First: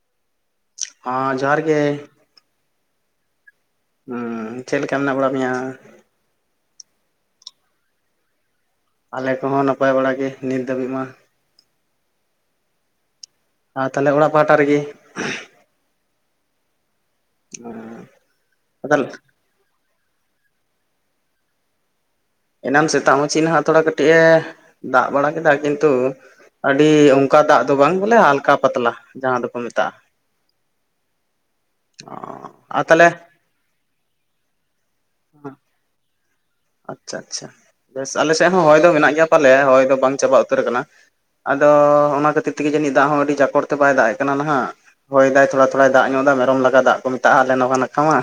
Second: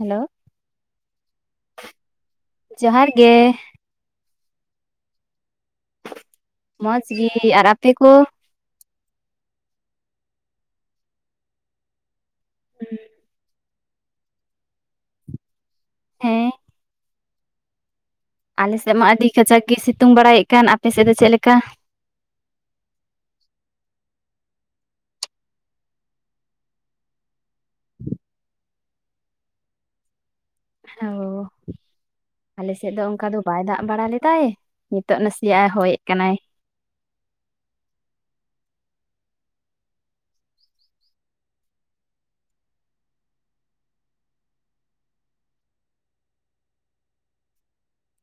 Hello ᱦᱟ ᱡᱚᱦᱟᱨ ᱜᱮ ᱡᱚᱦᱟᱨ ᱜᱮ ᱦᱮᱸ ᱪᱮᱫ ᱞᱮᱠᱟ ᱢᱮᱱᱟᱜ ᱵᱟᱲᱟ ᱢᱮᱭᱟ᱾ ᱢᱚᱡᱽ ᱜᱮ ᱟᱨ ᱟᱯᱮ ᱠᱚ? ᱟᱞᱮ ᱠᱚᱦᱚᱸ ᱱᱟᱯᱟᱭ ᱵᱟᱲᱟᱟᱜ ᱜᱮ ᱱᱤᱛ ᱫᱷᱟᱹᱵᱤᱡ ᱢᱟ᱾ ᱦᱮᱸ ᱟᱨ ᱛᱟᱦᱚᱞᱮ ᱚᱲᱟᱜ ᱯᱟᱦᱟᱴᱟ ᱨᱮᱜᱮ ᱦᱮᱸ ᱦᱩ ᱟᱞᱮᱥᱮᱫ ᱢᱟ ᱟᱹᱰᱤ ᱠᱟᱡᱟᱠ ᱜᱮ ᱥᱤᱛᱩᱝ ᱵᱟᱲᱟᱭᱮᱫ ᱠᱟᱱ ᱟᱯᱮ ᱥᱮᱫ ᱫᱚ ᱪᱮᱫ ᱞᱮᱠᱟ? ᱮᱱᱟᱱ ᱥᱮᱛᱟᱜ ᱢᱟᱹᱪᱷᱤ ᱦᱟᱜ ᱛᱷᱚᱲᱟ ᱠᱟᱹᱴᱤᱡ ᱮ ᱫᱟᱜ ᱵᱟᱲᱟ ᱠᱮᱫᱟ ᱠᱤᱱᱛᱩ ᱟᱹᱰᱤ ᱚᱱᱠᱟ ᱫᱟᱜ ᱫᱚ ᱵᱟᱝ ᱵᱚᱞᱮ ᱟᱞᱠᱟ ᱯᱟᱛᱞᱟ ᱡᱟᱦᱟᱸ ᱫᱚᱠᱚ ᱢᱮᱛᱟᱜᱼᱟ᱾ ᱚ ᱚ ᱟᱞᱮ ᱟᱨ ᱥᱮᱫ ᱫᱚ ᱛᱟᱦᱚᱞᱮ ᱚᱱᱠᱟ ᱫᱚ ᱵᱟᱭ ᱫᱟᱜ ᱵᱟᱲᱟ ᱞᱮᱫᱟᱭ ᱱᱤᱛᱚᱜ ᱱᱟᱥᱮᱭᱟᱜᱼ ᱮ ᱦᱚᱭᱮᱫ ᱠᱟᱱᱟᱭ ᱟᱪᱪᱷᱟ ᱟᱪᱪᱷᱟ ᱵᱮᱥ ᱟᱞᱮ ᱥᱮᱫ ᱦᱚᱸ ᱦᱚᱭ ᱫᱚ ᱢᱮᱱᱟᱜ ᱜᱮᱭᱟ ᱯᱟᱞᱮ ᱦᱚᱭ ᱫᱚ ᱵᱟᱝ ᱪᱟᱵᱟ ᱩᱛᱟᱹᱨ ᱟᱠᱟᱱᱟ ᱟᱫᱚ ᱚᱱᱟ ᱠᱷᱟᱹᱛᱤᱨ ᱛᱮᱜᱮ ᱡᱟᱹᱱᱤᱡ ᱫᱟᱜ ᱦᱚᱸ ᱟᱹᱰᱤ ᱡᱟᱠᱲ ᱛᱮ ᱵᱟᱭ ᱫᱟᱜ ᱮ ᱠᱟᱱᱟ ᱱᱟᱦᱟᱜ ᱦᱚᱭ ᱫᱟᱭ ᱛᱷᱚᱲᱟ ᱛᱷᱚᱲᱟᱭ ᱫᱟᱜ ᱧᱚᱜ ᱮᱫᱟ ᱢᱮᱨᱚᱢ ᱞᱟᱜᱟᱜ ᱫᱟᱜ ᱠᱚ ᱢᱮᱛᱟᱜᱼᱟ ᱟᱞᱮ ᱱᱚ ᱱᱟᱠᱟ ᱢᱟ᱾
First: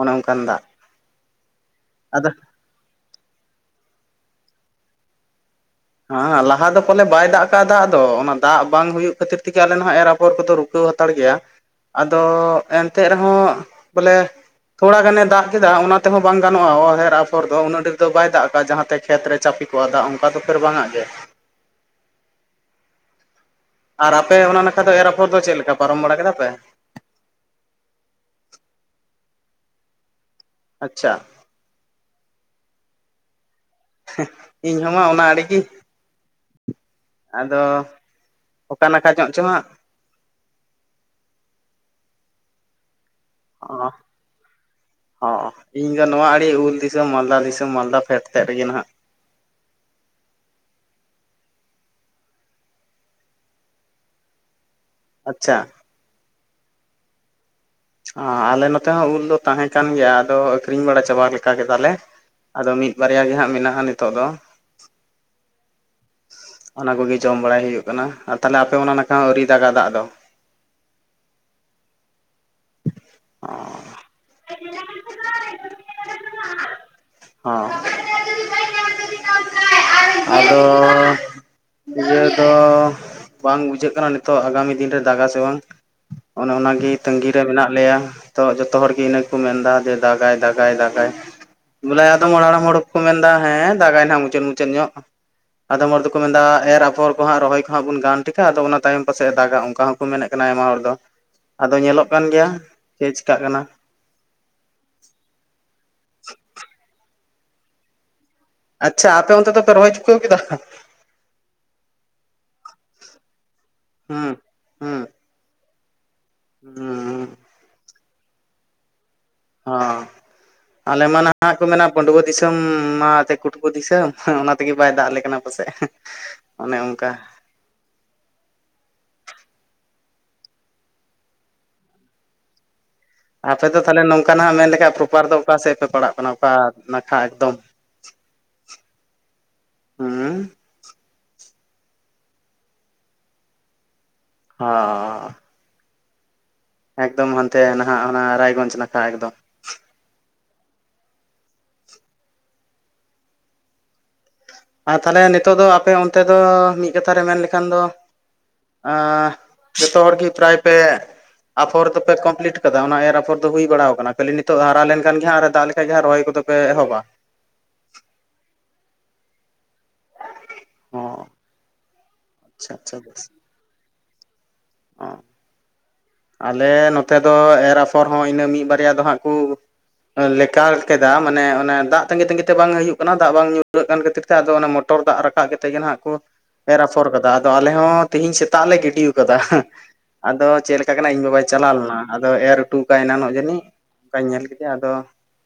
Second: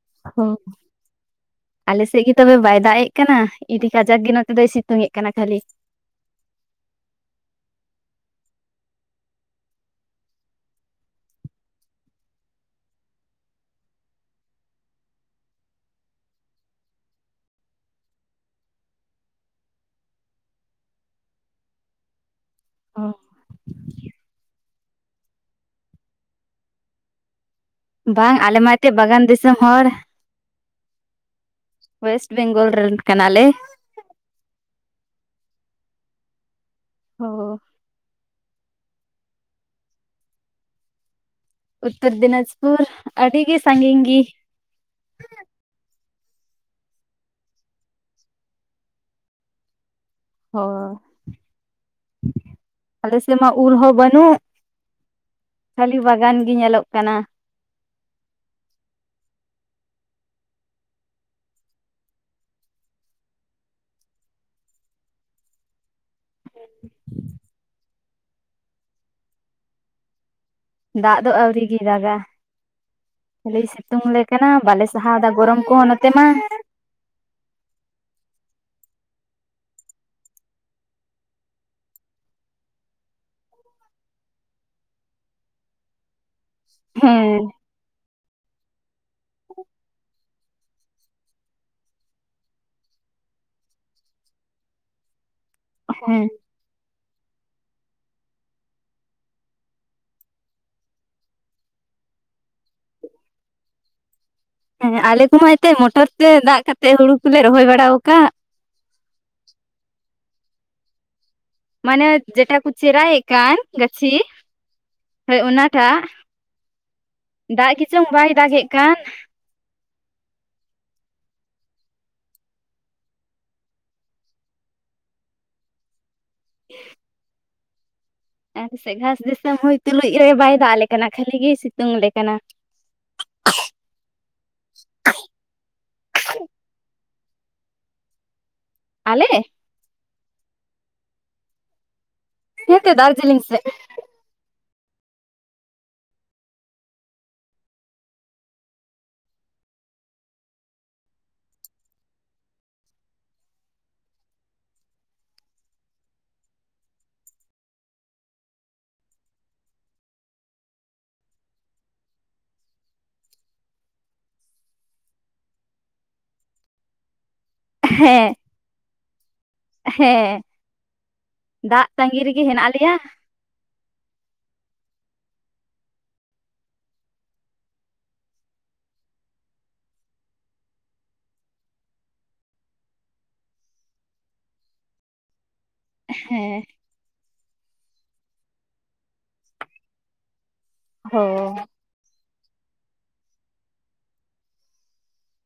ᱚᱱᱮ ᱚᱱᱠᱟᱱ ᱦᱚ ᱫᱟᱜ ᱟᱞᱮ ᱥᱮᱫ ᱟᱫᱚ ᱜᱮ ᱛᱚᱵᱮ ᱵᱟᱭ ᱫᱟᱜ ᱮᱫ ᱠᱟᱱᱟ ᱤᱫᱤ ᱠᱟᱡᱟᱠ ᱜᱮ ᱱᱚᱛ ᱫᱚᱭ ᱥᱤᱛᱩᱝ ᱮᱫ ᱠᱟᱱᱟ ᱠᱷᱟᱹᱞᱤ ᱦᱮᱸ ᱞᱟᱦᱟ ᱫᱚ ᱯᱟᱞᱮ ᱵᱟᱭ ᱫᱟᱜ ᱠᱟᱜᱼᱟ, ᱫᱟᱜ ᱫᱚ ᱚᱱᱟ ᱫᱟᱜ ᱵᱟᱝ ᱦᱩᱭᱩᱜ ᱠᱷᱟᱹᱛᱤᱨ ᱛᱮᱜᱮ ᱟᱞᱮ ᱟᱜ ᱮᱨᱟ ᱯᱚᱨ ᱠᱚᱫᱚ ᱨᱩᱯᱟᱹᱜᱼᱟ᱾ ᱠᱚ ᱦᱟᱛᱟᱲ ᱜᱮᱭᱟ ᱟᱫᱚ ᱮᱱᱛᱮᱜ ᱨᱮᱦᱚᱸ ᱵᱚᱞᱮ ᱛᱷᱚᱲᱟ ᱜᱟᱱᱮ ᱫᱟᱜ ᱠᱮᱫᱟ ᱚᱱᱟ ᱛᱮᱦᱚᱸ ᱵᱟᱝ ᱜᱟᱱᱚᱜᱼᱟ ᱮᱨ ᱟᱯᱷᱚᱨ ᱫᱚ ᱩᱱᱟᱹᱜ ᱰᱷᱮᱨ ᱫᱚ ᱵᱟᱭ ᱫᱟᱜ ᱠᱟᱜ ᱡᱟᱦᱟᱸ ᱛᱮ ᱠᱷᱮᱛ ᱨᱮ ᱪᱟᱯᱮ ᱠᱚᱜᱼᱟ ᱫᱟᱜ ᱚᱱᱠᱟ ᱫᱚ ᱯᱷᱮᱨ ᱵᱟᱝ ᱟᱜ ᱜᱮ ᱚ ᱟᱨ ᱟᱯᱮ ᱚᱱᱟ ᱱᱟᱠᱷᱟ ᱫᱚ ᱮᱨ ᱟᱯᱷᱚᱨ ᱫᱚ ᱪᱮᱫ ᱞᱮᱠᱟ ᱯᱟᱨᱚᱢ ᱵᱟᱲᱟ ᱠᱮᱫᱟ ᱯᱮ? ᱵᱟᱝ ᱟᱞᱮᱢᱟ ᱮᱱᱛᱮᱫ ᱵᱟᱜᱟᱱ ᱫᱤᱥᱚᱢ ᱦᱚᱲ ᱟᱪᱪᱷᱟ ᱳᱭᱮᱥᱴ ᱵᱮᱝᱜᱚᱞ ᱨᱮᱱ ᱠᱟᱱᱟᱞᱮ ᱾ ᱤᱧ ᱦᱚᱸᱢᱟ ᱚᱱᱟ ᱟᱲᱮᱜᱮ ᱚ ᱟᱫᱚ ᱚᱠᱟ ᱱᱟᱠᱷᱟ ᱧᱚᱜ ᱪᱮ ᱦᱟᱸᱜ ᱩᱛᱛᱚᱨ ᱫᱤᱱᱟᱡᱽᱯᱩᱨ ᱟᱹᱰᱤᱜ ᱚ ᱥᱟᱺᱜᱤᱧ ᱜᱮ ᱦᱚᱸ ᱤᱧ ᱫᱚ ᱱᱚᱣᱟ ᱟᱹᱰᱤ ᱩᱞ ᱫᱤᱥᱚᱢ ᱢᱟᱞᱫᱟ ᱫᱤᱥᱚᱢ ᱢᱟᱞᱫᱟ ᱯᱷᱮᱰ ᱥᱮᱫ ᱨᱮᱜᱮ ᱱᱟᱦᱟᱜ ᱦᱳᱭ ᱟᱞᱮ ᱥᱮᱢᱟ ᱩᱞ ᱦᱚᱸ ᱵᱟᱹᱱᱩᱜ ᱟᱪᱪᱷᱟ ᱠᱷᱟᱹᱞᱤ ᱵᱟᱜᱟᱱ ᱜᱮ ᱧᱮᱞᱚᱜ ᱠᱟᱱᱟ ᱟᱞᱮ ᱱᱚᱛᱮ ᱦᱚᱸ ᱩᱞ ᱫᱚ ᱛᱟᱦᱮᱸ ᱠᱟᱱ ᱜᱮᱭᱟ ᱟᱫᱚ ᱟᱠᱷᱨᱤᱧ ᱵᱟᱲᱟ ᱪᱟᱵᱟ ᱞᱮᱠᱟ ᱠᱮᱫᱟᱞᱮ ᱟᱫᱚ ᱢᱤᱫ ᱵᱟᱨᱭᱟ ᱜᱮ ᱦᱟᱸᱜ ᱢᱮᱱᱟᱜᱼᱟ ᱱᱤᱛᱳᱜ ᱫᱚ ᱚᱱᱟ ᱠᱚᱜᱮ ᱡᱚᱢ ᱵᱟᱲᱟᱭ ᱦᱩᱭᱩᱜ ᱠᱟᱱᱟ ᱟᱨ ᱛᱟᱞᱦᱮ ᱟᱯᱮ ᱚᱱᱟ ᱱᱟᱠᱷᱟ ᱟᱨᱣᱨᱤ ᱫᱟᱜᱟ ᱫᱟᱜ ᱫᱚ ᱫᱟᱜ ᱫᱚ ᱟᱹᱣᱨᱤ ᱜᱮ ᱫᱟᱜᱟ ᱚ ᱡᱮ ᱦᱚᱸ ᱥᱤᱛᱩᱝ ᱟᱞᱮ ᱠᱟᱱᱟ ᱵᱟᱞᱮ ᱥᱟᱦᱟᱣ ᱫᱟ ᱜᱚᱨᱚᱢ ᱠᱚᱦᱚᱸ ᱱᱚᱛᱮ ᱢᱟ ᱦᱚᱸ ᱟᱫᱚ ᱤᱭᱟᱹ ᱫᱚ ᱵᱟᱝ ᱵᱩᱡᱷᱟᱹᱜ ᱠᱟᱱᱟ ᱱᱤᱛᱚᱜ ᱟᱜᱟᱢᱤ ᱫᱤᱱ ᱨᱮ ᱫᱟᱜᱟ ᱥᱮ ᱵᱟᱝ ᱚᱱᱮ ᱚᱱᱟᱜᱮ ᱦᱮᱸ ᱛᱟᱹᱜᱤᱨᱮ ᱢᱮᱱᱟᱜ ᱞᱮᱭᱟ ᱛᱚ ᱡᱚᱛᱚ ᱦᱚᱲᱜᱮ ᱤᱱᱟᱹ ᱠᱚ ᱢᱮᱱᱫᱟ ᱡᱮ ᱫᱟᱜᱟᱭ ᱫᱟᱜᱟᱭ ᱫᱟᱜᱟᱭ ᱫᱟᱜᱟᱭ ᱵᱚᱞᱮ ᱟᱫᱚᱢ ᱦᱟᱲᱟᱢ ᱦᱚᱲᱠᱚ ᱢᱮᱱᱫᱟ ᱦᱮᱸ ᱫᱟᱜᱟᱭ ᱱᱟᱦᱟᱜ ᱢᱩᱪᱟᱹᱫ ᱢᱩᱪᱟᱹᱫ ᱧᱚᱜ ᱟᱫᱚᱢ ᱦᱚᱲ ᱫᱚᱠᱚ ᱦᱮᱸ ᱢᱮᱱᱫᱟ ᱮᱨ ᱟᱯᱷᱚᱨ ᱠᱚ ᱦᱟᱸᱜ ᱨᱚᱦᱚᱭ ᱠᱚᱦᱟᱸᱜ ᱵᱚᱱ ᱜᱟᱱ ᱴᱷᱤᱠᱟ ᱟᱫᱚ ᱚᱱᱟ ᱛᱟᱭᱚᱢ ᱯᱟᱥᱮ ᱫᱟᱜᱟ ᱚᱱᱠᱟ ᱦᱚᱸᱠᱚ ᱢᱮᱱᱮᱫ ᱠᱟᱱᱟ ᱟᱭᱢᱟ ᱦᱚᱲ ᱫᱚ ᱟᱫᱚ ᱧᱮᱞᱚᱜ ᱠᱟᱱ ᱜᱮᱭᱟ ᱪᱮᱫ ᱪᱤᱠᱟᱜ ᱠᱟᱱᱟ ᱦᱮᱸ ᱟᱞᱮ ᱠᱚᱢᱟ ᱮᱱᱛᱮ ᱢᱚᱴᱚᱨ ᱛᱮ ᱫᱟᱜ ᱠᱟᱛᱮᱜ ᱦᱩᱲᱩ ᱠᱚᱞᱮ ᱨᱚᱦᱚᱭ ᱵᱟᱲᱟ ᱟᱠᱟᱫ ᱟᱪᱪᱷᱟ ᱟᱯᱮ ᱚᱱᱛᱮ ᱫᱚ ᱯᱮ ᱨᱚᱦᱩᱭ ᱪᱩᱠᱟ. ᱣ ᱠᱮᱫᱟ ᱢᱟᱱᱮ ᱡᱮᱴᱟ ᱠᱚ ᱪᱮᱨᱟᱭᱮᱫ ᱠᱟᱱ ᱜᱟᱹᱪᱷᱤ ᱦᱩᱸ ᱦᱩᱸ ᱦᱳᱭ ᱚᱱᱟᱴᱟᱜ ᱦᱩᱸ ᱫᱟᱜ ᱜᱮ ᱪᱚᱝ ᱵᱟᱭ ᱫᱟᱜ ᱮᱫ ᱠᱟᱱ ᱚ ᱟᱞᱮ ᱢᱟ ᱱᱟᱦᱟᱜ ᱠᱚ ᱢᱮᱱᱟ ᱵᱷᱺᱰᱣᱟᱹ ᱫᱤᱥᱚᱢ ᱢᱟ ᱮ ᱠᱩᱴᱠᱩ ᱫᱤᱥᱚᱢ ᱚᱱᱟ ᱛᱮᱜᱮ ᱵᱟᱭ ᱫᱟᱜ ᱟᱞᱮ ᱠᱟᱱᱟ ᱯᱟᱥᱮᱫ ᱮ ᱚᱱᱮ ᱚᱱᱠᱟ ᱟᱨ ᱜᱷᱟᱥ ᱫᱤᱥᱚᱢ ᱦᱩᱭ ᱛᱩᱞᱩᱡ ᱨᱮ ᱵᱟᱭ ᱫᱟᱜ ᱟᱞᱮ ᱠᱟᱱᱟ ᱠᱷᱟᱹᱞᱤ ᱜᱮ ᱥᱤᱛᱩᱝ ᱟᱞᱮ ᱠᱟᱱᱟ ᱟᱯᱮ ᱫᱚ ᱛᱟᱦᱚᱞᱮ ᱱᱚᱝᱠᱟ ᱱᱟᱜ ᱢᱮᱱ ᱞᱮᱠᱷᱷᱟ ᱯᱨᱚᱯᱟᱨ ᱫᱚ ᱚᱠᱟ ᱥᱮᱫ ᱯᱮ ᱯᱟᱲᱟᱜ ᱠᱟᱱᱟ ᱚᱠᱟ ᱱᱟᱠᱷᱟ ᱮᱠᱫᱚᱢ ᱟᱞᱮ ᱦᱮᱸ ᱦᱮᱸ ᱫᱟᱨᱡᱤᱞᱤᱝᱥ ᱥᱮᱫ ᱦᱚ ᱮᱠᱫᱚᱢ ᱦᱟᱱᱛᱮ ᱱᱟᱦᱟᱜ ᱚᱱᱟ ᱨᱟᱭᱜᱚᱡᱽ ᱱᱟᱠᱷᱟ ᱮᱠᱫᱚᱢ ᱟᱨ ᱛᱟᱦᱚᱞᱮ ᱱᱤᱛᱚᱜ ᱫᱚ ᱟᱯᱮ ᱚᱱᱛᱮ ᱫᱚ ᱢᱤᱫ ᱠᱟᱛᱷᱟ ᱨᱮ ᱢᱮᱱ ᱞᱮᱠᱷᱟᱱ ᱫᱚ ᱡᱚᱛᱚ ᱦᱚᱲᱜᱮ ᱯᱨᱟᱭ ᱯᱮ ᱟᱯᱷᱚᱨ ᱫᱚᱯᱮ ᱠᱚᱢᱯᱞᱤᱴ ᱠᱟᱫᱟ ᱚᱱᱟ ᱮᱨ ᱟᱯᱷᱚᱨ ᱫᱚ ᱦᱩᱭ ᱵᱟᱲᱟ ᱟᱠᱟᱱᱟ ᱠᱷᱟᱹᱞᱤ ᱱᱤᱛᱚᱜ ᱦᱟᱨᱟ ᱞᱮᱱᱠᱷᱟᱱ ᱜᱮ ᱫᱟᱜ ᱞᱮᱠᱷᱟᱱ ᱨᱚᱦᱚᱭ ᱠᱚᱫᱚ ᱯᱮ ᱮᱦᱚᱵᱟ ᱦᱮᱸ ᱦᱮᱸ ᱚ ᱫᱟᱜ ᱛᱟᱸᱜᱤ ᱨᱮᱜᱮ ᱦᱮᱱᱟᱜ ᱟᱪᱪᱷᱟ ᱞᱮᱭᱟ ᱟᱪᱪᱷᱟ ᱵᱮᱥ ᱚ ᱟᱞᱮ ᱱᱚᱛᱮ ᱫᱚ ᱮᱨ ᱟᱯᱷᱚᱨ ᱦᱚᱸ ᱤᱱᱟᱹ ᱢᱤᱫ ᱵᱟᱨᱭᱟ ᱫᱚ ᱦᱟᱸᱜ ᱠᱚ ᱞᱮᱠ ᱠᱮᱫᱟ ᱢᱟᱱᱮ ᱚᱱᱟ ᱫᱟᱜ ᱛᱟ. ᱜᱤ ᱛᱟᱹᱜᱤ ᱛᱮ ᱵᱟᱝ ᱦᱩᱭᱩᱜ ᱠᱟᱱᱟ ᱫᱟᱜ ᱵᱟᱝ ᱧᱩᱨᱟᱹᱜ ᱠᱟᱱ ᱠᱷᱟᱹᱛᱤᱨ ᱛᱮ ᱟᱫᱚ ᱚᱱᱟ ᱢᱚ ᱯᱚᱴᱚᱨ ᱫᱟᱜ ᱨᱟᱠᱟᱵ ᱠᱟᱛᱮᱜ ᱜᱮ ᱱᱟᱦᱟᱜ ᱠᱚ ᱦᱮᱸ ᱮᱨᱟ ᱯᱷᱚᱨ ᱠᱟᱫᱟ ᱟᱞᱮ ᱦᱚᱸ ᱛᱦᱤᱧ ᱥᱮᱛᱟᱜ ᱞᱮ ᱜᱤᱰᱤ ᱠᱟᱫᱟ, ᱦᱮᱸ ᱟᱫᱚ ᱪᱮᱫ [inaudible] ᱠᱟᱱᱟᱭ ᱤᱧ ᱦᱳ ᱵᱟᱵᱟᱭ ᱪᱟᱞᱟᱣ ᱞᱮᱱᱟ ᱟᱫᱚ ᱮᱨ ᱦᱚᱴᱚ ᱠᱟᱭ ᱮᱱᱟ ᱡᱟᱹᱱᱤᱡ᱾ ᱚᱱᱠᱟᱧ ᱧᱮᱞ ᱠᱮᱫᱮᱭᱟ ᱟᱫᱚ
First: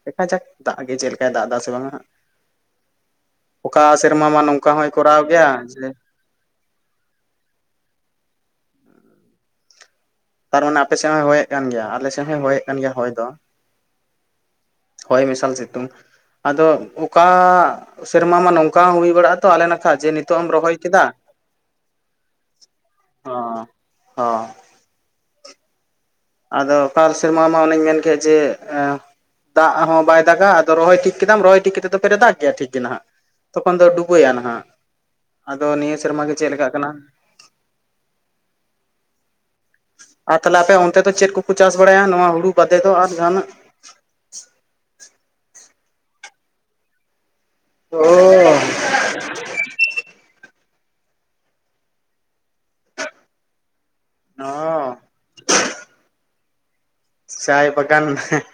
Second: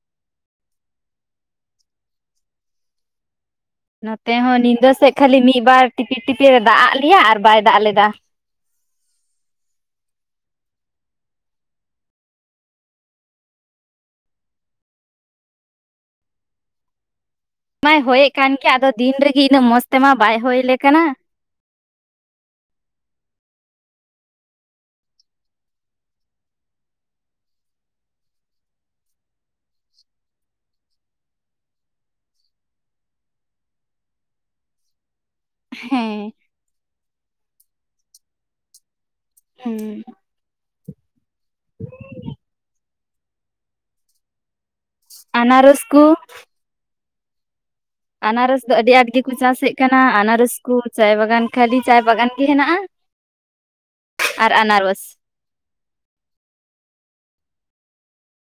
ᱫᱮᱠᱷᱟ ᱡᱟᱠ ᱫᱟᱜ ᱜᱮ ᱪᱮᱫ ᱞᱮᱠᱟᱭ ᱫᱟᱜ ᱮᱫᱟ ᱥᱮ ᱵᱟᱝ ᱦᱟᱜ? ᱚᱠᱟ ᱥᱮᱨᱢᱟ ᱱᱚᱛᱮ ᱢᱟ ᱦᱚᱸ ᱱᱚᱝᱠᱟ ᱧᱤᱫᱟᱹ ᱦᱚᱸᱭ ᱥᱮᱫ ᱠᱚᱨᱟᱣ ᱠᱷᱟᱹᱞᱤ ᱜᱮᱭᱟ ᱢᱤᱫ ᱡᱮ [inaudible] ᱫᱟᱜ ᱟᱫ ᱞᱮᱭᱟ ᱟᱨ ᱵᱟᱭ ᱫᱟᱜ ᱞᱮᱫᱟ᱾ ᱠᱟᱨᱚᱱ ᱟᱯᱮ ᱥᱮᱫ ᱦᱭᱮᱫ ᱠᱟᱱ ᱜᱮᱭᱟ ᱟᱞᱮ ᱥᱮᱫ ᱦᱚᱭ ᱦᱭᱮᱫ ᱠᱟᱱ ᱜᱮᱭᱟ ᱦᱚᱭ ᱫᱚ, ᱦᱚᱭ ᱢᱮᱥᱟᱞ ᱥᱤᱛᱩᱝ ᱟᱫᱚ ᱚᱠᱟ ᱢᱟᱭ ᱦᱚᱭᱮᱫ ᱥᱮᱨᱢᱟ ᱠᱟᱱ ᱢᱟ ᱜᱮᱭᱟ ᱱᱚᱝᱠᱟ ᱟᱫᱚ ᱦᱚᱸ ᱦᱩᱭ ᱫᱤᱱ ᱵᱟᱲᱟᱜ ᱨᱮᱜᱮ ᱟ ᱛᱚ ᱤᱱᱟᱹᱜ ᱟᱞᱮ ᱢᱚᱸᱡᱽ ᱱᱟᱠᱷᱟ ᱡᱮ ᱛᱮᱢᱟ ᱵᱟᱭ ᱱᱤᱛᱚᱜ ᱮᱢ ᱦᱚᱭ ᱞᱮ ᱨᱚᱦᱚᱭ ᱠᱟᱱᱟ ᱠᱮᱫᱟ ᱚ ᱦᱚ ᱟᱫᱚ ᱟᱠᱟᱞ ᱥᱮᱨᱢᱟ ᱢᱟ ᱚᱱᱮᱧ ᱢᱮᱱ ᱠᱮ ᱡᱮ ᱮ ᱫᱟᱜ ᱦᱚᱸ ᱵᱟᱭ ᱫᱟᱜᱟ ᱟᱫᱚ ᱨᱚᱦᱚᱭ ᱴᱷᱤᱠ ᱠᱮᱫᱟᱢ ᱨᱚᱦᱚᱭ ᱴᱷᱤᱠ ᱠᱟᱛᱮ ᱯᱷᱮᱨᱮ ᱫᱟᱜ ᱜᱮᱭᱟ ᱴᱷᱤᱠ ᱜᱮ ᱱᱟᱦᱟᱜ ᱛᱚᱠᱷᱚᱱ ᱫᱚ ᱰᱩᱵᱟᱹᱣ ᱟ ᱱᱟᱦᱟᱜ ᱟᱫᱚ ᱱᱤᱭᱟᱹ ᱥᱮᱨᱢᱟ ᱦᱮᱸ ᱜᱮ ᱪᱮᱫ ᱞᱮᱠᱟᱜ ᱠᱟᱱᱟ ᱦᱮᱸ ᱟᱨ ᱛᱟᱦᱞᱮ ᱟᱯᱮ ᱚᱱᱛᱮ ᱫᱚ ᱪᱮᱫ ᱠᱚᱠᱚ ᱪᱟᱥ ᱵᱟᱲᱟᱭᱟ ᱱᱚᱣᱟ ᱦᱩᱲᱩ ᱵᱟᱫᱮ ᱫᱚ ᱟᱨ ᱡᱟᱦᱟᱱᱟᱜ ᱟᱱᱟᱨᱚᱥ ᱠᱚ [inaudible] ᱟᱱᱟᱨᱚᱥ ᱫᱚ ᱟᱹᱰᱤ ᱟᱸᱴ ᱜᱮᱠᱚ ᱪᱟᱥᱮᱫ ᱠᱟᱱᱟ ᱟᱱᱟᱨᱚᱥ ᱠᱚ ᱪᱟᱭ ᱵᱟᱜᱟᱱ ᱠᱷᱟᱹᱞᱤ ᱪᱟᱭ ᱵᱟᱜᱟᱱ ᱜᱮ ᱦᱮᱱᱟᱜᱼᱟ᱾ ᱟᱨ ᱚ ᱟᱱᱟᱨᱚᱥ᱾ ᱪᱟᱭ ᱵᱟᱜᱟᱱ ᱦᱮᱸᱜ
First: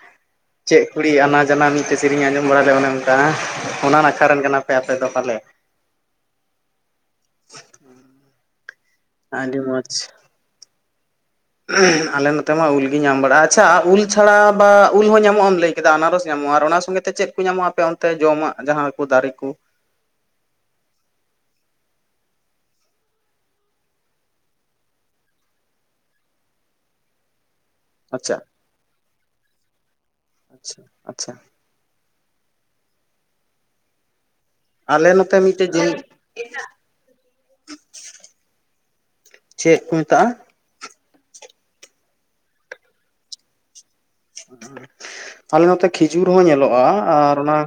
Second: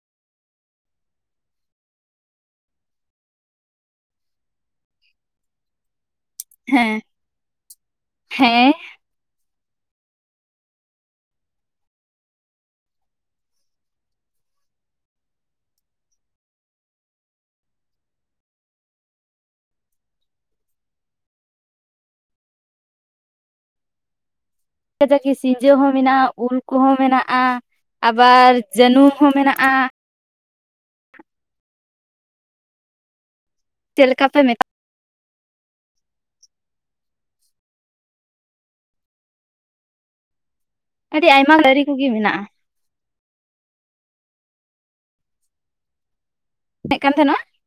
ᱪᱮᱫ ᱠᱩᱲᱤ ᱟᱱᱟ ᱢᱟᱱᱟ ᱤᱱᱠᱟᱹ ᱥᱮᱨᱮᱧ ᱟᱸᱡᱚᱢ ᱵᱟᱲᱟ ᱞᱮᱫᱟ ᱚᱱᱮ ᱚᱱᱠᱟ, ᱚᱱᱟ ᱱᱟᱠᱷᱟ ᱨᱮᱱ ᱠᱟᱱᱟ ᱯᱮ ᱟᱯᱮ ᱫᱚ ᱯᱟᱞᱮ? [inaudible] ᱦᱮᱸ ᱦᱮᱸ ᱟᱹᱰᱤ ᱢᱚᱡᱽ, ᱟᱞᱮ ᱱᱚᱛᱮ ᱢᱟ ᱩᱞᱜᱮ ᱧᱟᱢ ᱵᱟᱲᱟᱜᱼᱟ, ᱟᱪᱪᱷᱟ ᱩᱞ ᱪᱷᱟᱲᱟ ᱵᱟ ᱩᱞ ᱦᱚᱸ ᱧᱟᱢᱚᱜ ᱮᱢ ᱞᱟᱹᱭ ᱠᱮᱫᱟ, ᱚᱱᱟ ᱧᱟᱢᱚᱜᱼᱟ ᱟᱨ ᱚᱱᱟ ᱥᱚᱸᱜᱮ ᱪᱮᱫ ᱠᱚ ᱧᱟᱢᱚᱜᱼᱟ ᱟᱯᱮ ᱚᱱᱛᱮ ᱡᱚᱢᱟᱜ ᱡᱟᱦᱟᱸ ᱠᱚ ᱫᱟᱨᱮ ᱠᱩ? ᱡᱟᱜᱤ ᱥᱤᱸᱡᱟᱹ ᱦᱚᱸ ᱢᱮᱱᱟᱜᱼᱟ ᱩᱞ ᱠᱚᱦᱚᱸ ᱢᱮᱱᱟᱜᱼᱟ᱾ ᱟᱪᱪᱷᱟ ᱟᱵᱟᱨ ᱡᱟᱹᱱᱩᱢ ᱦᱚᱸ ᱢᱮᱱᱟᱜᱼᱟ᱾ ᱟᱪᱪᱷᱟ, ᱟᱪᱪᱷᱟ- ᱪᱮᱫ ᱞᱮᱠᱟ ᱯᱮ ᱢᱮᱛᱟ ᱟᱞᱮ ᱱᱚᱛᱮ ᱢᱤᱫᱴᱮᱡ ᱡᱤᱞ ᱪᱮᱫ ᱠᱚ ᱢᱮᱛᱟᱜᱼᱟ? ᱟᱹᱰᱤ ᱟᱭᱢᱟ ᱫᱟᱨᱮ ᱠᱚᱜᱮ ᱢᱮᱱᱟᱜᱼᱟ᱾ ᱛᱟᱞᱮ ᱱᱚᱛᱮ ᱠᱷᱤᱡᱩᱨ ᱦᱚᱸ ᱧᱮᱞᱚᱜᱼᱟ ᱢᱮᱱᱮᱫ ᱠᱟᱱ ᱟᱨ ᱛᱟᱦᱮᱱᱟ ᱚᱱᱟ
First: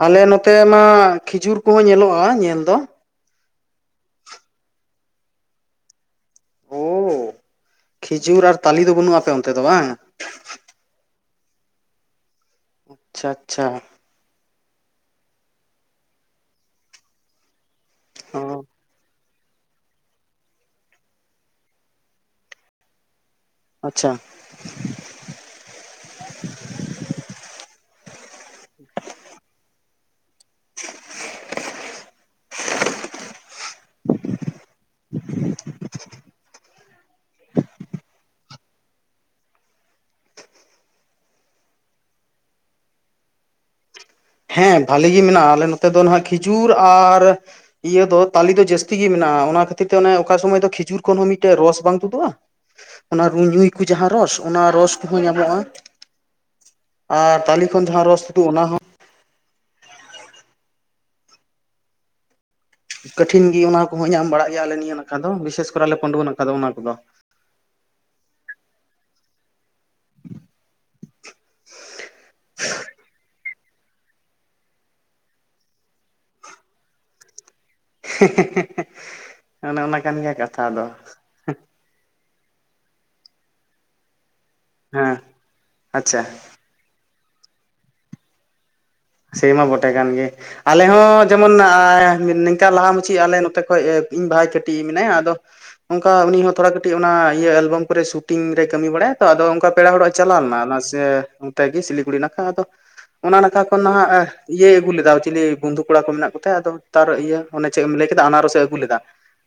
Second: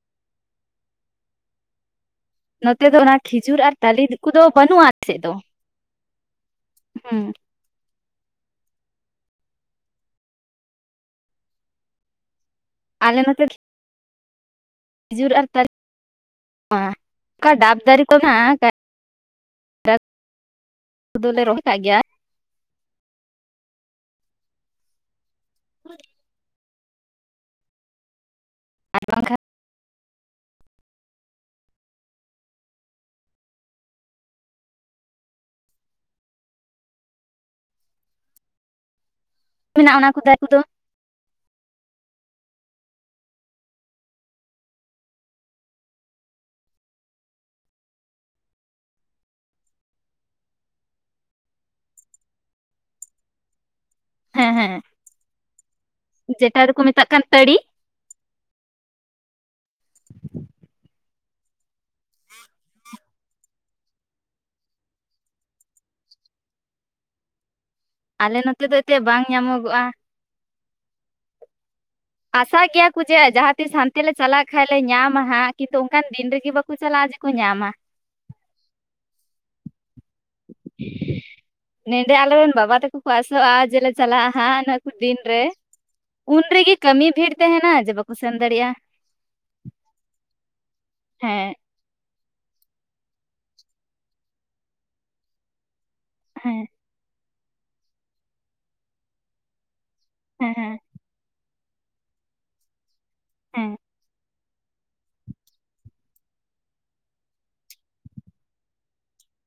ᱟᱞᱮ ᱱᱚᱛᱮ ᱢᱟ ᱠᱷᱤᱡᱩᱨ ᱠᱚᱦᱚᱸ ᱧᱮᱞᱚᱜᱼᱟ᱾ ᱱᱚᱛᱮ ᱫᱚ ᱚᱱᱟ ᱠᱷᱤᱡᱩᱨ ᱟᱨ ᱛᱟᱞᱮ ᱠᱚᱫᱚ ᱵᱟᱹᱱᱩᱜᱼᱟ ᱟᱞᱮ ᱥᱮᱫ ᱫᱚ ᱳ ᱦᱩᱸ᱾ ᱠᱷᱤᱡᱩᱨ ᱟᱨ ᱛᱟᱞᱮ ᱫᱚ ᱵᱟᱹᱱᱩᱜ ᱼᱟ ᱟᱯᱮ ᱚᱱᱛᱮ ᱫᱚ ᱵᱟᱝ? ᱟᱞᱮ ᱟᱪᱪᱷᱟ, ᱱᱚᱛᱮ ᱟᱪᱪᱷᱟ᱾ ᱠᱷᱤᱡᱩᱨ ᱟᱨ ᱛᱟᱨᱮ [inaudible] ᱚᱱᱠᱟ ᱰᱟᱵ ᱫᱟᱨᱮ ᱠᱚ ᱜᱮ ᱚ ᱢᱮᱱᱟᱜᱼᱟ, ᱠᱚᱫᱚ ᱞᱮ ᱨᱚᱦᱚᱭ ᱠᱟᱜ ᱜᱮᱭᱟ᱾ ᱟᱪᱪᱷᱟ [inaudible] ᱟᱨ ᱵᱟᱝ ᱠᱷᱟᱱ [inaudible] [inaudible] ᱢᱮᱱᱟᱜᱼᱟ ᱚᱱᱟ ᱠᱚ ᱫᱟᱭᱠᱩ [unintelligible] ᱫᱚ᱾ ᱦᱮᱸ ᱵᱷᱟᱞᱤ ᱜᱮ ᱢᱮᱱᱟᱜᱼᱟ ᱟᱞᱮ ᱱᱚᱛᱮ ᱫᱚ ᱦᱜ ᱠᱷᱤᱡᱩᱨ ᱟᱨ ᱤᱭᱟᱹ ᱫᱚ ᱛᱟᱞᱮ ᱫᱚ ᱡᱟᱹᱥᱛᱤ ᱜᱮ ᱢᱮᱱᱟᱜᱼᱟ ᱚᱱᱟ ᱠᱷᱟᱹᱛᱤᱨ ᱛᱮ ᱚᱱᱮ ᱚᱠᱟ ᱥᱚᱢᱚᱭ ᱫᱚ ᱠᱷᱤᱡᱩᱨ ᱠᱷᱚᱱ ᱦᱚᱸ ᱢᱤᱫᱴᱮᱡ ᱨᱚᱥ ᱵᱟᱝ ᱛᱩᱫᱩᱜᱼᱟ? ᱚᱱᱟ [inaudible] ᱡᱟᱦᱟᱸ ᱨᱚᱥ ᱦᱮᱸ ᱚᱱᱟ ᱦᱮᱸ ᱨᱚᱥ ᱠᱚᱦᱚᱸ ᱧᱟᱢᱚᱜᱼᱟ ᱡᱮᱴᱟ ᱫᱚᱠᱚ ᱢᱮᱛᱟᱜ ᱠᱟᱱ ᱟᱨ ᱛᱟᱹᱲᱤ ᱛᱟᱹᱞᱮ [inaudible] ᱡᱟᱸᱦᱟ ᱨᱚᱥ ᱛᱩᱫᱩᱜ-ᱟ ᱚᱱᱟ ᱦᱚᱸ ᱠᱚᱴᱤᱱ ᱜᱮ ᱚᱱᱟ ᱠᱚᱦᱚᱸ ᱧᱟᱢ ᱵᱟᱲᱟᱜ ᱜᱮᱭᱟᱞᱮ ᱱᱤᱭᱟᱹ ᱱᱟᱠᱷᱟ ᱫᱚ ᱵᱤᱥᱮᱥ ᱠᱚᱨᱮᱟᱞᱮ ᱯᱟᱸᱰᱩᱣᱟ ᱱᱟᱠᱷᱟ ᱫᱚ ᱚᱱᱟ ᱠᱚᱫᱚ᱾ ᱟᱞᱮ ᱱᱚᱛᱮ ᱫᱚ ᱮᱛᱮ ᱵᱟᱝ ᱧᱟᱢᱚᱜᱚᱜᱼᱟ᱾ ᱟᱥᱟᱭ ᱜᱮᱭᱟ ᱠᱚ ᱡᱮ ᱡᱟᱦᱟᱛᱤᱥ ᱦᱟᱱ ᱛᱮ ᱞᱮ ᱪᱟᱞᱟᱜ ᱠᱷᱟᱱᱡ ᱞᱮ ᱧᱟᱢᱟ ᱦᱟᱸᱜ, ᱠᱤᱱᱛᱩ ᱚᱱᱠᱟᱱ ᱫᱤᱱ ᱨᱮᱜᱮ ᱵᱟᱠᱚ ᱪᱟᱞᱟᱜᱼᱟ ᱡᱮᱠᱚ ᱧᱟᱢᱟ᱾ ᱦᱮᱸ ᱦᱮᱸ ᱦᱮᱸ ᱚᱱᱮ ᱚᱱᱟ ᱠᱟᱱ ᱜᱮᱭᱟ ᱠᱟᱛᱷᱟ ᱫᱚ᱾ ᱱᱮᱰᱮ ᱟᱞᱮ ᱨᱮᱱ ᱵᱟᱵᱟ ᱛᱟᱠᱚ ᱠᱚ ᱟᱥᱚᱜᱼᱟ ᱡᱮᱞᱮ ᱪᱟᱞᱟᱜᱼᱟ ᱦᱟᱸᱜ ᱦᱮᱸ ᱫᱤᱱ ᱨᱮ ᱟᱪᱪᱷᱟ ᱩᱱ ᱨᱮᱜᱮ ᱠᱟᱹᱢᱤ ᱵᱷᱤᱲ ᱛᱟᱦᱮᱱᱟ ᱡᱮ ᱵᱟᱠᱚ ᱥᱮᱱ ᱫᱟᱲᱮᱭᱟᱜᱼᱟ᱾ ᱥᱮ ᱢᱟ ᱵᱚᱴᱮ ᱠᱟᱱ ᱜᱮ ᱟᱞᱮ ᱦᱚᱸ ᱦᱮᱸ ᱡᱮᱢᱚᱱ ᱟᱻ ᱱᱤᱝᱠᱟ ᱞᱟᱦᱟ ᱢᱩᱪᱤ ᱟᱞᱮ ᱱᱚᱛᱮ ᱠᱷᱚᱡ ᱤᱧ ᱵᱷᱟᱭ ᱠᱟᱹᱴᱤᱡ ᱮᱡ ᱢᱮᱱᱟᱭᱟ ᱟᱫᱚ ᱚᱱᱠᱟ ᱩᱱᱤ ᱦᱚᱸ ᱦᱮᱸ ᱛᱷᱚᱲᱟ ᱠᱟᱹᱴᱤᱡ ᱚᱱᱟ ᱤᱭᱟᱹ ᱮᱞᱵᱟᱢ ᱠᱚᱨᱮ ᱥᱩᱴᱤᱝ ᱨᱮ ᱠᱟᱹᱢᱤ ᱵᱟᱲᱟᱭᱟ ᱛᱚ ᱟᱫᱚ ᱚᱱᱠᱟ ᱯᱮᱲᱟ ᱦᱚᱲᱜ ᱪᱟᱞᱟᱣ ᱦᱮᱸ ᱞᱮᱱᱟ ᱚᱱᱟ ᱦᱮᱸ ᱥᱮ ᱚᱱᱛᱮ ᱜᱮ ᱥᱤᱞᱤᱜᱩᱲᱤ ᱱᱟᱠᱷᱟ ᱟᱫᱚ ᱚᱱᱟ ᱱᱟᱠᱷᱟ ᱦᱮᱸ ᱠᱷᱚᱱ ᱱᱟᱦᱟᱜ ᱤᱭᱟᱹᱭ ᱟᱹᱜᱩ ᱞᱮᱫᱟ ᱪᱤᱞᱤ ᱵᱚᱱᱫᱷᱩ ᱠᱚᱲᱟ ᱠᱚ ᱢᱮᱱᱟᱜ ᱠᱚ ᱛᱟᱭᱟ ᱛᱟᱨ ᱤᱭᱟᱹ ᱚᱱᱮ ᱪᱮᱫ ᱮᱢ ᱞᱟᱹᱭ ᱠᱮᱫᱟ ᱟᱱᱟᱨᱚᱥ ᱮ ᱟᱹᱜᱩ ᱞᱮᱫᱟ᱾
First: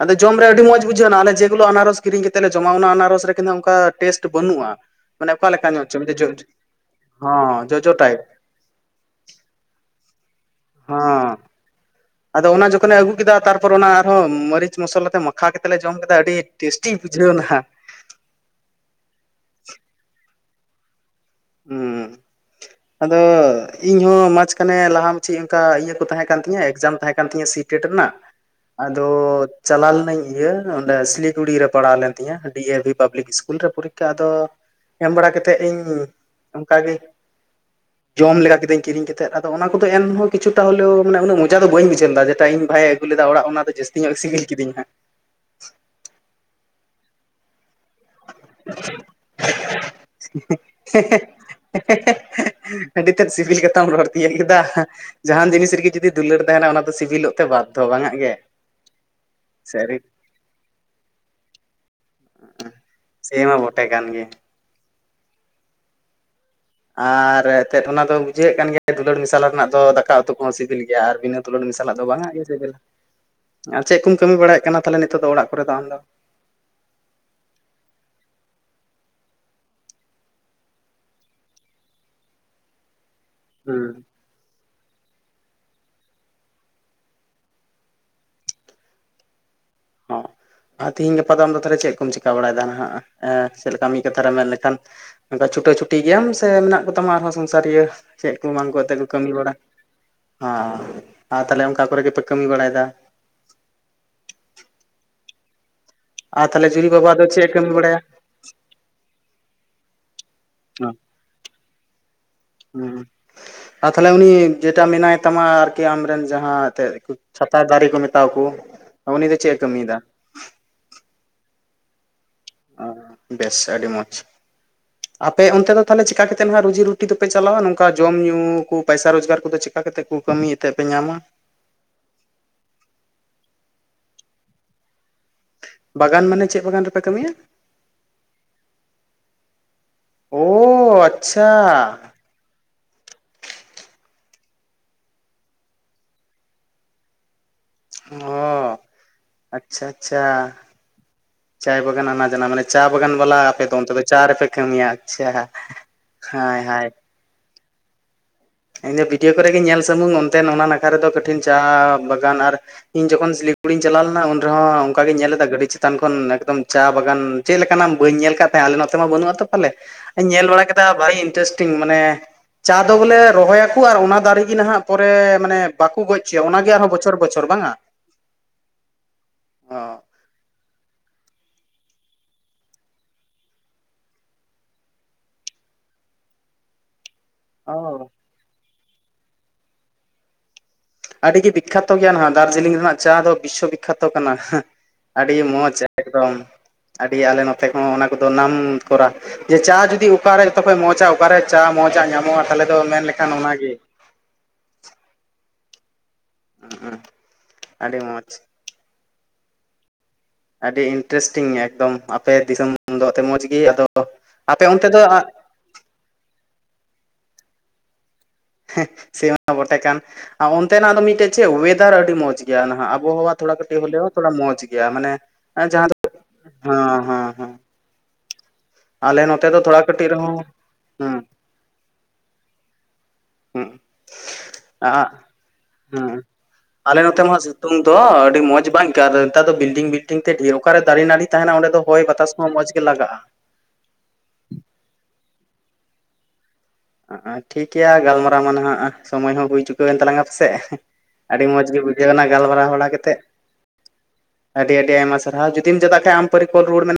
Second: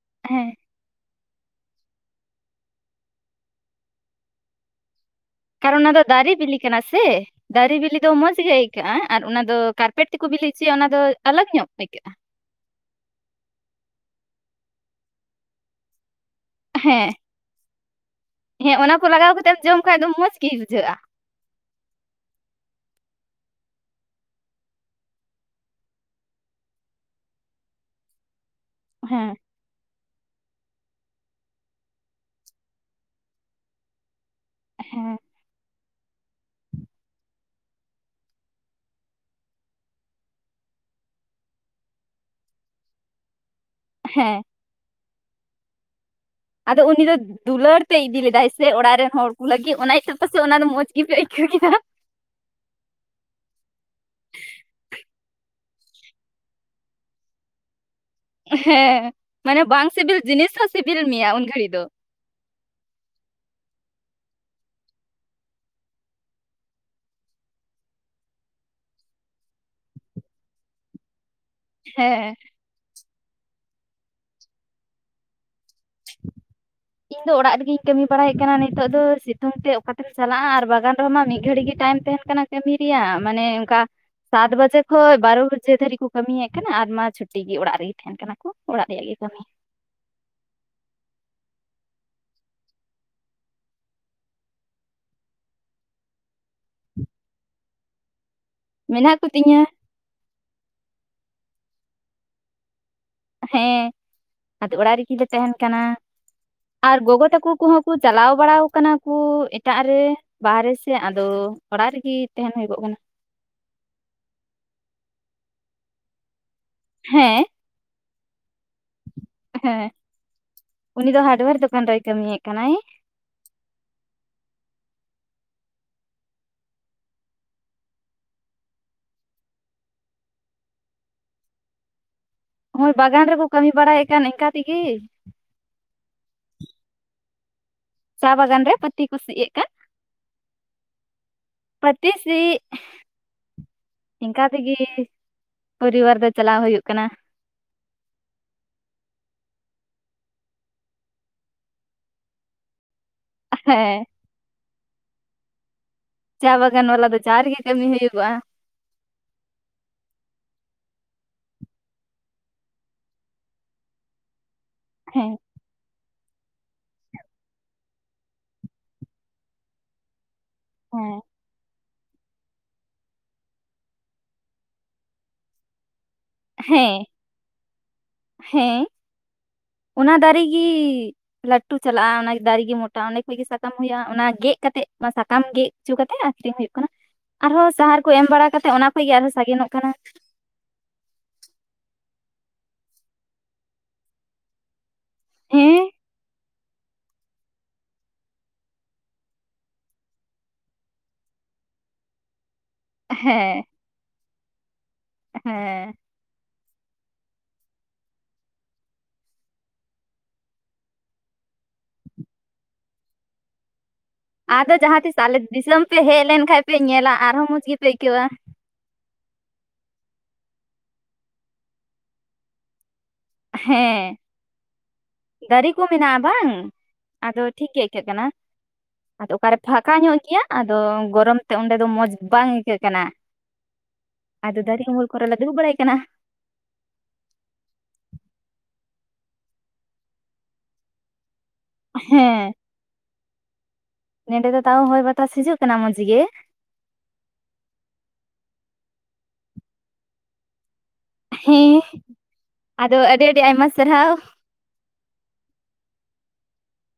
ᱟᱫᱚ ᱡᱚᱢ ᱨᱮ ᱦᱮᱸ ᱟᱹᱰᱤ ᱢᱚᱸᱡᱽ ᱵᱩᱡᱷᱟᱹᱣ ᱮᱱᱟ ᱟᱞᱮ ᱡᱮᱜᱩᱞᱚ ᱟᱱᱟᱨᱚᱥ ᱠᱤᱨᱤᱧ ᱠᱟᱛᱮ ᱞᱮ ᱡᱚᱢᱟ ᱚᱱᱟ ᱟᱱᱟᱨᱚᱥ ᱨᱮ ᱠᱤᱱᱛᱩ ᱚᱱᱠᱟ ᱴᱮᱥᱴ ᱵᱟᱹᱱᱩᱜᱼᱟ᱾ ᱢᱟᱱᱮ ᱚᱠᱟ ᱞᱮᱠᱟ ᱠᱟᱨᱚᱱ ᱧᱚᱜ ᱚᱱᱟ ᱪᱚ ᱫᱚ ᱢᱤᱫᱴᱮᱡ ᱡᱚ ᱫᱟᱨᱮ ᱵᱹᱤᱞᱤ ᱠᱟᱱᱟ ᱥᱮ ᱦᱚᱸ ᱫᱟᱨᱮ ᱡᱚᱡᱚ ᱵᱮᱹᱤᱞᱤ ᱫᱚ ᱴᱟᱭᱤᱯ ᱢᱚᱸᱡᱽ ᱜᱮ ᱟᱹᱭᱠᱟᱹ ᱟᱹᱭᱠᱟᱹᱜᱼᱟ ᱟᱨ ᱚᱱᱟ ᱫᱚ ᱠᱟᱨᱯᱮᱴ ᱛᱮᱠᱚ ᱵᱤᱞᱤ ᱦᱚᱪᱚᱭᱟ ᱚᱱᱟ ᱫᱚ ᱦᱚᱸ ᱟᱞᱟᱜ ᱧᱚᱜ ᱟᱹᱭᱠᱟᱹᱜᱼᱟ ᱟᱫᱚ ᱚᱱᱟ ᱡᱚᱠᱷᱚᱱᱮ ᱟᱹᱜᱩ ᱠᱮᱫᱟ ᱛᱟᱨᱯᱚᱨ ᱚᱱᱟ ᱟᱨᱦᱚᱸ ᱢᱟᱹᱨᱤᱪ ᱢᱚᱥᱞᱟ ᱛᱮ ᱢᱟᱠᱷᱟ ᱠᱟᱛᱮᱫ ᱞᱮ ᱡᱚᱢ ᱠᱮᱫᱟ ᱟᱹᱰᱤ ᱴᱮᱥᱴᱤ ᱦᱮᱸ ᱵᱩᱡᱷᱟᱹᱣ ᱱᱟᱦᱟᱜ᱾ ᱦᱮᱸ ᱚᱱᱟ ᱠᱚ ᱞᱟᱜᱟᱣ ᱠᱟᱛᱮᱢ ᱡᱚᱢ ᱠᱷᱟᱡ ᱫᱚ ᱢᱚᱸᱡᱽ ᱜᱮ ᱵᱩᱡᱷᱟᱹᱜᱼᱟ᱾ ᱦᱩᱸ ᱟᱫᱚ ᱤᱧᱦᱚᱸ ᱢᱟᱡᱽᱠᱷᱟᱱᱮ ᱞᱟᱦᱟ ᱢᱟᱪᱮ ᱚᱱᱠᱟ ᱤᱭᱟᱹ ᱠᱚ ᱛᱟᱦᱮᱸ ᱠᱟᱱ ᱛᱤᱧᱟᱹ ᱮᱠᱡᱟᱢ ᱛᱟᱦᱮᱸ ᱠᱟᱱ ᱛᱤᱧᱟᱹ ᱥᱤᱴ ᱴᱮᱴ ᱨᱮᱱᱟᱜ ᱟᱫᱚ ᱦᱮᱸ ᱪᱟᱞᱟᱣ ᱞᱮᱱᱟᱹᱧ ᱤᱭᱟᱹ ᱚᱸᱰᱮ ᱥᱤᱞᱤᱜᱩᱲᱤ ᱨᱮ ᱯᱟᱲᱟᱣ ᱞᱮᱱ ᱛᱤᱧᱟᱹ ᱰᱤ ᱮ ᱵᱷᱤ ᱯᱟᱵᱞᱤᱠ ᱤᱥᱠᱩᱞ ᱨᱮ ᱯᱚᱨᱤᱠᱷᱟ ᱟᱫᱚ ᱮᱢ ᱦᱮᱸ ᱵᱟᱲᱟ ᱠᱟᱛᱮᱫ ᱤᱧ ᱚᱱᱠᱟᱜᱮ ᱡᱚᱢ ᱞᱮᱜᱟ ᱠᱤᱫᱟᱹᱧ ᱠᱤᱨᱤᱧ ᱠᱮᱛᱮᱫ ᱟᱫᱚ ᱚᱱᱟ ᱠᱚᱫᱚ ᱮᱱᱦᱚᱸ ᱠᱤᱪᱷᱩᱟᱴᱟ ᱦᱚᱞᱮᱣ ᱢᱟᱱᱮ ᱩᱱᱟᱹᱜ ᱢᱚᱡᱟ ᱫᱚ ᱵᱟᱹᱧ ᱵᱩᱡᱷᱟᱣ ᱞᱮᱫᱟ ᱡᱮᱴᱟ ᱤᱧ ᱵᱷᱟᱜ ᱮ ᱟᱹᱜᱩᱞᱮᱫᱟ ᱚᱲᱟᱜ ᱚᱱᱟ ᱫᱚ ᱡᱟᱹᱥᱛᱤ ᱧᱚᱜ ᱦᱮᱸ ᱥᱤᱵᱤᱞ ᱠᱤᱫᱤᱧᱟ ᱦᱟᱜ ᱟᱫᱚ ᱩᱱᱤ ᱫᱚ ᱫᱩᱞᱟᱹᱲ ᱛᱮᱭ ᱤᱫᱤ ᱞᱮᱫᱟᱭ ᱥᱮ ᱚᱲᱟᱜ ᱨᱮᱱ ᱦᱚᱲ ᱠᱩ ᱞᱟᱹᱜᱤᱫ ᱚᱱᱟ ᱤᱭᱟᱹᱛᱮ ᱯᱟᱥᱮᱫ ᱚᱱᱟ ᱫᱚ ᱢᱚᱸᱡᱽ ᱜᱮᱯᱮ ᱟᱹᱭᱠᱟᱹᱣ ᱠᱮᱫᱟ ᱦᱟᱜ ᱦᱮᱸᱻ ᱦᱮᱸᱻ ᱦᱮᱸᱻ ᱟᱹᱰᱤ ᱛᱮᱫ ᱥᱤᱵᱤᱞ ᱠᱟᱛᱷᱟᱢ ᱨᱚᱲ ᱛᱤᱱᱟᱹᱜ ᱠᱮᱫᱟ᱾ ᱡᱟᱦᱟᱱ ᱡᱤᱱᱤᱥ ᱨᱮᱜᱮ ᱡᱩᱫᱤ ᱫᱩᱞᱟᱹᱲ ᱛᱟᱦᱮᱱᱟ ᱚᱱᱟ ᱫᱚ ᱥᱤᱵᱤᱞᱚᱜ ᱛᱮ ᱵᱟᱫᱽᱫᱷᱚ ᱵᱟᱝᱟᱜ ᱜᱮ ᱦᱮᱸ, ᱢᱟᱱᱮ ᱵᱟᱝ ᱥᱟᱹᱨᱤ ᱥᱤᱵᱤᱞ ᱡᱤᱱᱤᱥ ᱦᱚᱸ ᱥᱤᱵᱤᱞ ᱢᱮᱭᱟ ᱩᱱ ᱜᱷᱟᱹᱲᱤ ᱫᱚ ᱥᱮ ᱢᱟ ᱵᱚᱴᱮ ᱠᱟᱱ ᱜᱮ ᱟᱨ ᱮᱱᱛᱮᱫ ᱚᱱᱟ ᱫᱚ ᱵᱩᱡᱷᱟᱹᱜ ᱠᱟᱱ ᱜᱮᱭᱟ ᱫᱩᱞᱟᱹᱲ ᱢᱮᱥᱟᱞ ᱨᱮᱱᱟᱜ ᱫᱚ ᱫᱟᱠᱟ ᱩᱛᱩ ᱠᱚᱦᱚᱸ ᱥᱤᱵᱤᱞ ᱜᱮᱭᱟ᱾ ᱟᱨ ᱵᱤᱱᱟᱹ ᱫᱩᱞᱟᱹᱲ ᱢᱮᱥᱟᱞᱟᱜ ᱫᱚ ᱵᱟᱝᱟᱜ ᱦᱮᱸ ᱜᱮᱭᱟ ᱡᱮᱵᱤᱞᱟ ᱟᱨ ᱪᱮᱫ ᱠᱚᱢ ᱠᱟᱹᱢᱤ ᱵᱟᱲᱟᱭᱮᱫ ᱠᱟᱱᱟ ᱛᱟᱞᱦᱮ ᱱᱤᱛᱚᱜ ᱫᱚ ᱚᱲᱟᱜ ᱠᱚᱨᱮ ᱫᱚ ᱟᱢᱫᱚ ᱤᱧ ᱫᱚ ᱚᱲᱟᱜ ᱨᱮᱜᱤᱧ ᱠᱟᱹᱢᱤ ᱵᱟᱲᱟᱭᱮᱫ ᱠᱟᱱᱟ ᱱᱤᱛᱚᱜ ᱫᱚ ᱥᱤᱛᱩᱝ ᱛᱮ ᱚᱠᱟᱛᱮᱢ ᱪᱟᱞᱟᱜᱼᱟ ᱟᱨ ᱵᱟᱜᱟᱱ ᱨᱮᱦᱚ ᱢᱟ ᱢᱤᱫ ᱜᱷᱟᱹᱲᱤ ᱜᱮ ᱴᱟᱭᱤᱢ ᱛᱟᱦᱮᱱ ᱠᱟᱱᱟ ᱠᱟᱹᱢᱤ ᱨᱮᱭᱟᱜ ᱢᱟᱱᱮ ᱚᱝᱠᱟ ᱦᱩᱸ ᱥᱟᱛ ᱵᱟᱡᱮ ᱠᱷᱚᱡ ᱵᱟᱨᱚ ᱵᱟᱡᱮ ᱫᱷᱵᱤᱡ ᱠᱚ ᱠᱟᱹᱢᱤᱭᱮᱫ ᱠᱟᱱᱟ ᱟᱨ ᱢᱟ ᱪᱷᱩᱴᱤ ᱜᱮ ᱚᱲᱟᱜ ᱨᱮᱜᱮ ᱛᱟᱦᱮᱱ ᱢᱮ ᱠᱟᱱᱟ ᱠᱚ ᱚᱲᱟᱜ ᱨᱮᱭᱟᱜ ᱜᱮ ᱠᱟᱹᱢᱤ ᱚ ᱟᱨ ᱛᱤᱦᱤᱧ ᱜᱟᱯᱟ ᱫᱚ ᱟᱢ ᱫᱚ ᱛᱟᱦᱚᱞᱮ ᱪᱮᱫ ᱠᱚᱢ ᱪᱤᱠᱟᱹ ᱵᱟᱲᱟᱭᱮᱫᱟ ᱦᱟᱜ ᱮᱸ ᱪᱮᱫ ᱞᱮᱠᱟ ᱢᱤᱫ ᱠᱟᱛᱷᱟᱨᱮ ᱢᱮᱱ ᱞᱮᱠᱷᱟᱱ ᱚᱱᱠᱟ ᱪᱷᱩᱴᱟᱹ ᱪᱷᱩᱴᱤ ᱜᱮᱭᱟᱢ ᱥᱮ ᱢᱮᱱᱟᱜ ᱠᱚᱛᱟᱢᱟ ᱟᱨᱦᱚᱸ ᱥᱚᱝᱥᱟᱨᱤᱭᱟᱹ?. ᱪᱮᱫ ᱠᱩ ᱮᱢᱟᱱ ᱠᱩ ᱮᱛᱮᱫ ᱠᱚ ᱢᱮᱱᱟᱜ ᱠᱟᱹᱢᱤ ᱵᱟᱲᱟ ᱠᱚᱛᱤᱧᱟ ᱦᱚᱸ ᱟᱨ ᱛᱟᱦᱚᱞᱮ ᱚᱱᱠᱟ ᱠᱚᱨᱮ ᱜᱮᱯᱮ ᱠᱟᱹᱢᱤ ᱵᱟᱲᱟᱭᱮᱫᱟ᱾ ᱦᱮᱸ ᱟᱫᱚ ᱚᱲᱟᱜ ᱨᱮᱜᱤ ᱞᱮ ᱛᱟᱦᱮᱱ ᱠᱟᱱᱟ᱾ ᱟᱨ ᱛᱟᱦᱚᱞᱮ ᱡᱩᱨᱤ ᱟᱨ ᱵᱟᱵᱟ ᱫᱚ ᱜᱚᱜᱚ ᱪᱮᱫ ᱛᱟᱠᱩ ᱮ ᱠᱟᱹᱢᱤ ᱠᱚᱦᱚᱸ ᱠᱚ ᱵᱟᱲᱟᱭᱟ ᱪᱟᱞᱟᱣ ᱵᱟᱲᱟᱣ ᱠᱟᱱᱟ ᱠᱩ ᱮᱴᱟᱜ ᱨᱮ ᱵᱟᱦᱨᱮ ᱥᱮᱫ ᱟᱫᱚ ᱚᱲᱟᱜ ᱨᱮᱜᱮ ᱛᱟᱦᱮᱱ ᱦᱩᱭᱩᱜᱚᱜ ᱠᱟᱱᱟ᱾ ᱦᱩᱸ ᱟᱨ ᱛᱟᱞᱦᱮ ᱩᱱᱤ ᱡᱮᱴᱟ ᱢᱮᱱᱟᱭ ᱛᱟᱢᱟ ᱟᱨᱠᱤ ᱟᱢᱨᱮᱱ ᱡᱟᱦᱟᱸ ᱮᱱᱛᱮᱫ ᱪᱷᱟ ᱦᱮᱸ ᱛᱟ ᱫᱟᱨᱮ ᱠᱩ ᱢᱮᱛᱟᱣ ᱠᱩ ᱩᱱᱤ ᱫᱚ ᱪᱮᱜ-ᱮ ᱦᱮᱸ ᱠᱟᱹᱢᱤᱭᱮᱫᱟ ᱩᱱᱤ ᱫᱚ ᱦᱟᱨᱰᱳᱭᱮᱨ ᱫᱚᱠᱟᱱ ᱨᱮᱭ ᱠᱟᱹᱤᱭᱮᱫ ᱠᱟᱱᱟᱭ ᱚᱸ ᱵᱮᱥ ᱟᱹᱰᱤ ᱢᱚᱡᱽ ᱟᱯᱮ ᱚᱱᱛᱮ ᱫᱚ ᱛᱟᱦᱚᱞᱮ ᱪᱤᱠᱟ ᱠᱟᱛᱮᱱ ᱦᱟᱜ ᱨᱩᱡᱤ ᱨᱩᱴᱤ ᱫᱚᱯᱮ ᱪᱟᱞᱟᱣᱟ ᱱᱚᱝᱠᱟ ᱡᱚᱢ ᱧᱩ ᱠᱚ ᱯᱟᱭᱥᱟ ᱨᱳᱡᱽᱜᱟᱨ ᱠᱚᱫᱚ ᱪᱮ ᱚᱝᱠᱟ ᱠᱟᱛᱮᱫ ᱠᱩ ᱠᱟᱹᱢᱤᱭᱮᱛ ᱛᱮ ᱯᱮ ᱧᱟᱢᱟ ᱦᱳᱭ ᱵᱟᱜᱟᱱ ᱨᱮᱠᱚ ᱠᱟᱹᱢᱤ ᱵᱟᱲᱟᱭᱮᱫ ᱠᱟᱱ ᱤᱱᱠᱟ ᱛᱮᱜᱮ᱾ ᱵᱟᱜᱟᱱ ᱢᱟᱱᱮ ᱪᱮᱫ ᱵᱟᱜᱟᱱ ᱨᱮᱯᱮ ᱠᱟᱹᱢᱤᱭᱟ ᱪᱟ ᱵᱟᱜᱟᱱ ᱨᱮ ᱯᱟᱹᱛᱤ ᱠᱚ ᱥᱤ ᱮᱫ ᱠᱟᱱ, ᱳ ᱟᱪᱪᱷᱟ ᱯᱟᱹᱛᱤ ᱪᱤᱜ ᱤᱝᱠᱟ ᱛᱮᱜᱮ ᱯᱚᱨᱤᱵᱟᱨ ᱫᱚ ᱪᱟᱞᱟᱣ ᱦᱩᱭᱩᱜ ᱠᱟᱱᱟ᱾ ᱦᱚ, ᱟᱪᱷᱟ ᱟᱪᱷᱟ ᱪᱟᱭ ᱵᱟᱜᱟᱱ ᱟᱱᱟ ᱡᱟᱱᱟ ᱢᱟᱱᱮ ᱪᱟ ᱵᱟᱜᱟᱱ ᱵᱟᱞᱟ ᱟᱯᱮ ᱫᱚ ᱚᱱᱛᱮ ᱦᱮᱸ ᱫᱚ ᱪᱟ ᱨᱮᱯᱮ ᱠᱟᱹᱢᱤᱭᱟ ᱟᱪᱷᱟ ᱪᱟ ᱵᱟᱜᱟᱱ ᱵᱟᱞᱟ ᱫᱚ ᱪᱟ ᱨᱮᱜᱮ ᱠᱟᱹᱢᱤ ᱦᱩᱭᱩᱜᱚᱼᱟ᱾ ᱤᱧ ᱫᱚ ᱵᱷᱤᱰᱤᱭᱳ ᱠᱚᱨᱮ ᱜᱮ ᱧᱮᱞ ᱥᱩᱢᱩᱝ ᱚᱱᱛᱮ ᱚᱱᱟ ᱱᱟᱠᱷᱟ ᱨᱮᱫᱚ ᱠᱟᱹᱴᱷᱤᱱ ᱪᱟ ᱵᱟᱜᱟᱱ ᱟᱨ ᱤᱧ ᱡᱚᱠᱷᱚᱱ ᱥᱤᱞᱤᱜᱩᱲᱤᱧ ᱪᱟᱞᱟᱣ ᱞᱮᱱᱟ ᱩᱱ ᱨᱮᱦᱚᱸ ᱚᱱᱠᱟ ᱜᱮᱧ ᱦᱮᱸ ᱧᱮᱞ ᱞᱮᱫᱟ ᱜᱟᱹᱰᱤ ᱪᱮᱛᱟᱱ ᱠᱷᱚᱱ ᱮᱠᱫᱚᱢ ᱪᱟ ᱵᱟᱜᱟᱱ ᱪᱮᱫ ᱞᱮᱠᱟᱱᱟᱜ ᱵᱟᱹᱧ ᱧᱮᱞ ᱟᱠᱟᱫ ᱛᱟᱦᱮᱸ ᱟᱞᱮ ᱱᱚᱛᱮ ᱢᱟ ᱵᱟᱹᱱᱩᱜᱼᱟ ᱛᱚ ᱯᱟᱞᱮ ᱧᱮᱞ ᱵᱟᱲᱟ ᱠᱮᱫᱟ ᱦᱮᱸ ᱵᱟᱜᱤ ᱤᱱᱴᱟᱨᱮᱥᱴᱤᱝ ᱢᱟᱱᱮ ᱪᱟ ᱫᱚ ᱵᱚᱞᱮ ᱨᱚᱦᱚᱭᱟ ᱠᱚ ᱟᱨ ᱚᱱᱟ ᱫᱟᱨᱮ ᱜᱤ ᱱᱟᱦᱟᱜ ᱯᱚᱨᱮ ᱢᱟᱱᱮ ᱵᱟᱠᱩ ᱜᱚᱡ ᱦᱚᱪᱚᱭᱟ ᱚᱱᱟᱜᱮ ᱟᱨᱦᱚᱸ ᱦᱮᱸ ᱵᱚᱪᱷᱚᱨ ᱵᱚᱪᱷᱚᱨ ᱵᱟᱝᱼᱟ? ᱦᱮᱸ ᱦᱚᱸ ᱚᱱᱟ ᱫᱟᱨᱮ ᱜᱤ ᱞᱟᱹᱴᱩ ᱪᱟᱞᱟᱜᱼᱟ, ᱚᱱᱟ ᱫᱟᱨᱮᱜᱮ ᱜᱮ ᱢᱚᱴᱟ ᱚᱸᱰᱮ ᱠᱷᱚᱡᱜᱤ ᱥᱟᱠᱟᱢ ᱦᱩᱭᱩᱜᱼᱟ, ᱚᱱᱟ ᱜᱮᱫ ᱠᱟᱛᱮᱜ ᱚᱱᱟ ᱥᱟᱠᱟᱢ ᱜᱮᱫ ᱦᱚᱪᱚ ᱠᱟᱛᱮᱫ ᱟᱠᱷᱨᱤᱧ ᱦᱩᱭᱩᱜ ᱠᱟᱱᱟ ᱟᱨᱦᱚᱸ ᱥᱟᱦᱟᱨ ᱚ ᱠᱚ ᱮᱢ ᱵᱟᱲᱟ ᱠᱟᱛᱮᱮᱫ ᱚᱱᱟ ᱠᱷᱚᱡ ᱜᱮ ᱟᱨᱦᱚᱸ ᱥᱟᱜᱮᱱᱚᱜ ᱠᱟᱱᱟ᱾ ᱟᱹᱰᱤᱜᱮ ᱵᱤᱠᱽᱠᱷᱟᱛᱚ ᱜᱮᱭᱟ ᱱᱟᱜ ᱫᱟᱨᱡᱤᱞᱤᱝ ᱨᱮᱱᱟᱜ ᱪᱟ ᱫᱚ ᱵᱤᱥᱥᱚ ᱵᱤᱠᱠᱷᱟᱛᱚ ᱠᱟᱱᱟ᱾ ᱟᱹᱰᱤ ᱢᱚᱡᱽ ᱦᱮᱸ ᱮᱠᱫᱚᱢ ᱟᱹᱰᱤ ᱟᱞᱮ ᱱᱚᱛᱮ ᱠᱚᱦᱚᱸ ᱚᱱᱟ ᱠᱚᱫᱚ ᱱᱟᱢ ᱠᱚᱨᱟ ᱡᱮ ᱪᱟ ᱡᱩᱫᱤ ᱚᱠᱟᱨᱮ ᱡᱚᱛᱚᱠᱷᱚᱡ ᱢᱚᱸᱡᱟ ᱚᱠᱟᱨᱮ ᱪᱟ ᱢᱚᱡ ᱟ ᱧᱟᱢᱚᱜᱼᱟ, ᱛᱟᱦᱚᱞᱮ ᱫᱚ ᱢᱮᱱᱞᱠᱷᱟᱱ ᱦᱮᱸ ᱚᱱᱟᱜᱮ ᱦᱮᱸ ᱮᱸ ᱟᱹᱰᱤ ᱢᱚᱡᱽ᱾ ᱟᱹᱰᱤ ᱤᱱᱴᱟᱨᱮᱥᱴᱤᱝ ᱮᱠᱫᱚᱢ ᱟᱯᱮ ᱫᱤᱥᱚᱢ ᱫᱚ ᱮᱛ ᱢᱚᱸᱡᱽ ᱜᱮ ᱟᱫᱚ ᱟᱯᱮ ᱟᱫᱚ ᱚᱱᱛᱮ ᱫᱚ ᱡᱟᱦᱟᱸ ᱛᱤᱥ ᱟᱞᱮ ᱫᱤᱥᱚᱢ ᱯᱮ ᱦᱮᱡ ᱞᱮᱱᱠᱷᱟᱱᱡ ᱯᱮ ᱧᱮᱞᱟ ᱟᱨᱦᱚᱸ ᱢᱚᱸᱡᱽ ᱜᱮᱯᱮ ᱟᱹᱭᱠᱟᱹᱣᱟ᱾ ᱦᱮᱸᱜ ᱥᱮ ᱟᱫᱚ ᱵᱚᱴᱮ ᱠᱟᱱ ᱟᱨ ᱚᱱᱛᱮᱱᱟᱜ ᱫᱚ ᱢᱤᱫᱴᱮᱡ ᱪᱮᱫ ᱚᱭᱮᱫᱟᱨ ᱟᱹᱰᱤ ᱢᱚᱸᱡᱽ ᱜᱮᱭᱟ ᱱᱟᱦᱟᱜ ᱟᱵᱚᱦᱟᱣᱟ ᱛᱷᱚᱲᱟ ᱠᱟᱹᱴᱤᱡ ᱵᱚᱞᱮ ᱦᱮᱸ ᱛᱷᱚᱲᱟ ᱢᱚᱸᱡ ᱜᱮᱭᱟ ᱢᱟᱱᱮ ᱫᱟᱨᱮ ᱦᱮᱸ ᱠᱚ ᱦᱮᱸ ᱢᱮᱱᱟᱜᱼᱟ ᱵᱟᱝ ᱟᱫᱚ ᱦᱮᱸ ᱴᱷᱤᱠ ᱜᱮ ᱟᱹᱭᱠᱟᱹᱜ ᱠᱟᱱᱟ ᱟᱞᱮ ᱟᱫᱚ ᱱᱚᱛᱮ ᱚᱠᱟᱨᱮ ᱫᱚ ᱛᱷᱚᱲᱟ ᱯᱷᱟᱸᱠᱟ ᱠᱟᱹᱴᱤᱡ ᱧᱚᱜ ᱨᱮᱦᱚᱸ, ᱜᱮᱭᱟ ᱟᱫᱚ ᱦᱮᱸ ᱜᱚᱨᱚᱢ ᱚᱸᱰᱮ ᱫᱚ ᱢᱚᱸᱡᱽ ᱵᱟᱝ ᱟᱹᱭᱠᱟᱹᱜ ᱠᱟᱱᱟ, ᱦᱮᱸ ᱟᱫᱚ ᱫᱟᱨᱮ ᱩᱢᱩᱞ ᱠᱚᱨᱮᱞᱮ ᱫᱩᱲᱩᱵ ᱵᱟᱲᱟᱭ ᱠᱟᱱᱟ᱾ [inaudible] ᱟᱞᱮ ᱱᱚᱛᱮ ᱢᱟ ᱥᱤᱛᱩᱝ ᱫᱚ ᱟᱹᱰᱤ ᱢᱚᱸᱡᱽ ᱵᱟᱝ ᱟᱹᱭᱠᱣ ᱱᱮᱛᱟᱨ ᱫᱚ ᱵᱤᱞᱰᱤᱝ ᱵᱤᱞᱰᱤᱝ ᱛᱮ ᱰᱷᱮᱨ ᱚᱠᱟᱨᱮ ᱫᱟᱨᱮ ᱱᱟᱹᱲᱤ ᱛᱟᱦᱮᱱᱟ ᱚᱸᱰᱮ ᱫᱚ ᱦᱚᱭ ᱵᱟᱛᱟᱥ ᱢᱟ ᱢᱚᱸᱡᱽ ᱜᱮ ᱞᱟᱜᱟᱜᱼᱟ᱾ ᱱᱚᱸᱰᱮ ᱫᱚ ᱛᱟᱣ ᱦᱚᱭ ᱵᱟᱛᱟᱥ ᱦᱤᱡᱩᱜ ᱠᱟᱱᱟ ᱢᱚᱡᱽ ᱜᱮ ᱟᱸ-ᱟᱸ ᱴᱷᱤᱠ ᱜᱮᱭᱟ ᱜᱟᱞᱢᱟᱨᱟᱣ ᱢᱟ ᱱᱟᱦᱟᱜ ᱥᱚᱢᱚᱭ ᱦᱚᱸ ᱦᱩᱭ ᱪᱩᱠᱟᱹᱣᱮᱱ ᱛᱟᱞᱟᱝᱟ ᱯᱮᱥᱮᱜ᱾ ᱟᱹᱰᱤ ᱢᱚᱡᱽ ᱦᱮᱸ ᱜᱮ ᱵᱩᱡᱷᱟᱹᱣ ᱮᱱᱟ ᱜᱟᱞᱢᱟᱨᱟᱣ ᱵᱟᱲᱟ ᱠᱟ ᱟᱫᱚ ᱠᱟᱛᱮᱫ ᱟᱹᱰᱤ ᱟᱹᱰᱤ ᱟᱭᱢᱟ ᱥᱟᱨᱦᱟᱣ ᱾ ᱟᱹᱰᱤ, ᱟᱹᱰᱤ ᱟᱭᱢᱟ ᱥᱟᱨᱦᱟᱣ ᱡᱩᱫᱤᱢ ᱪᱟᱞᱟᱜ ᱠᱷᱟᱱ ᱟᱢ ᱯᱟᱹᱨᱤ ᱠᱚᱞ ᱨᱩᱣᱟᱹᱲ ᱢᱮ᱾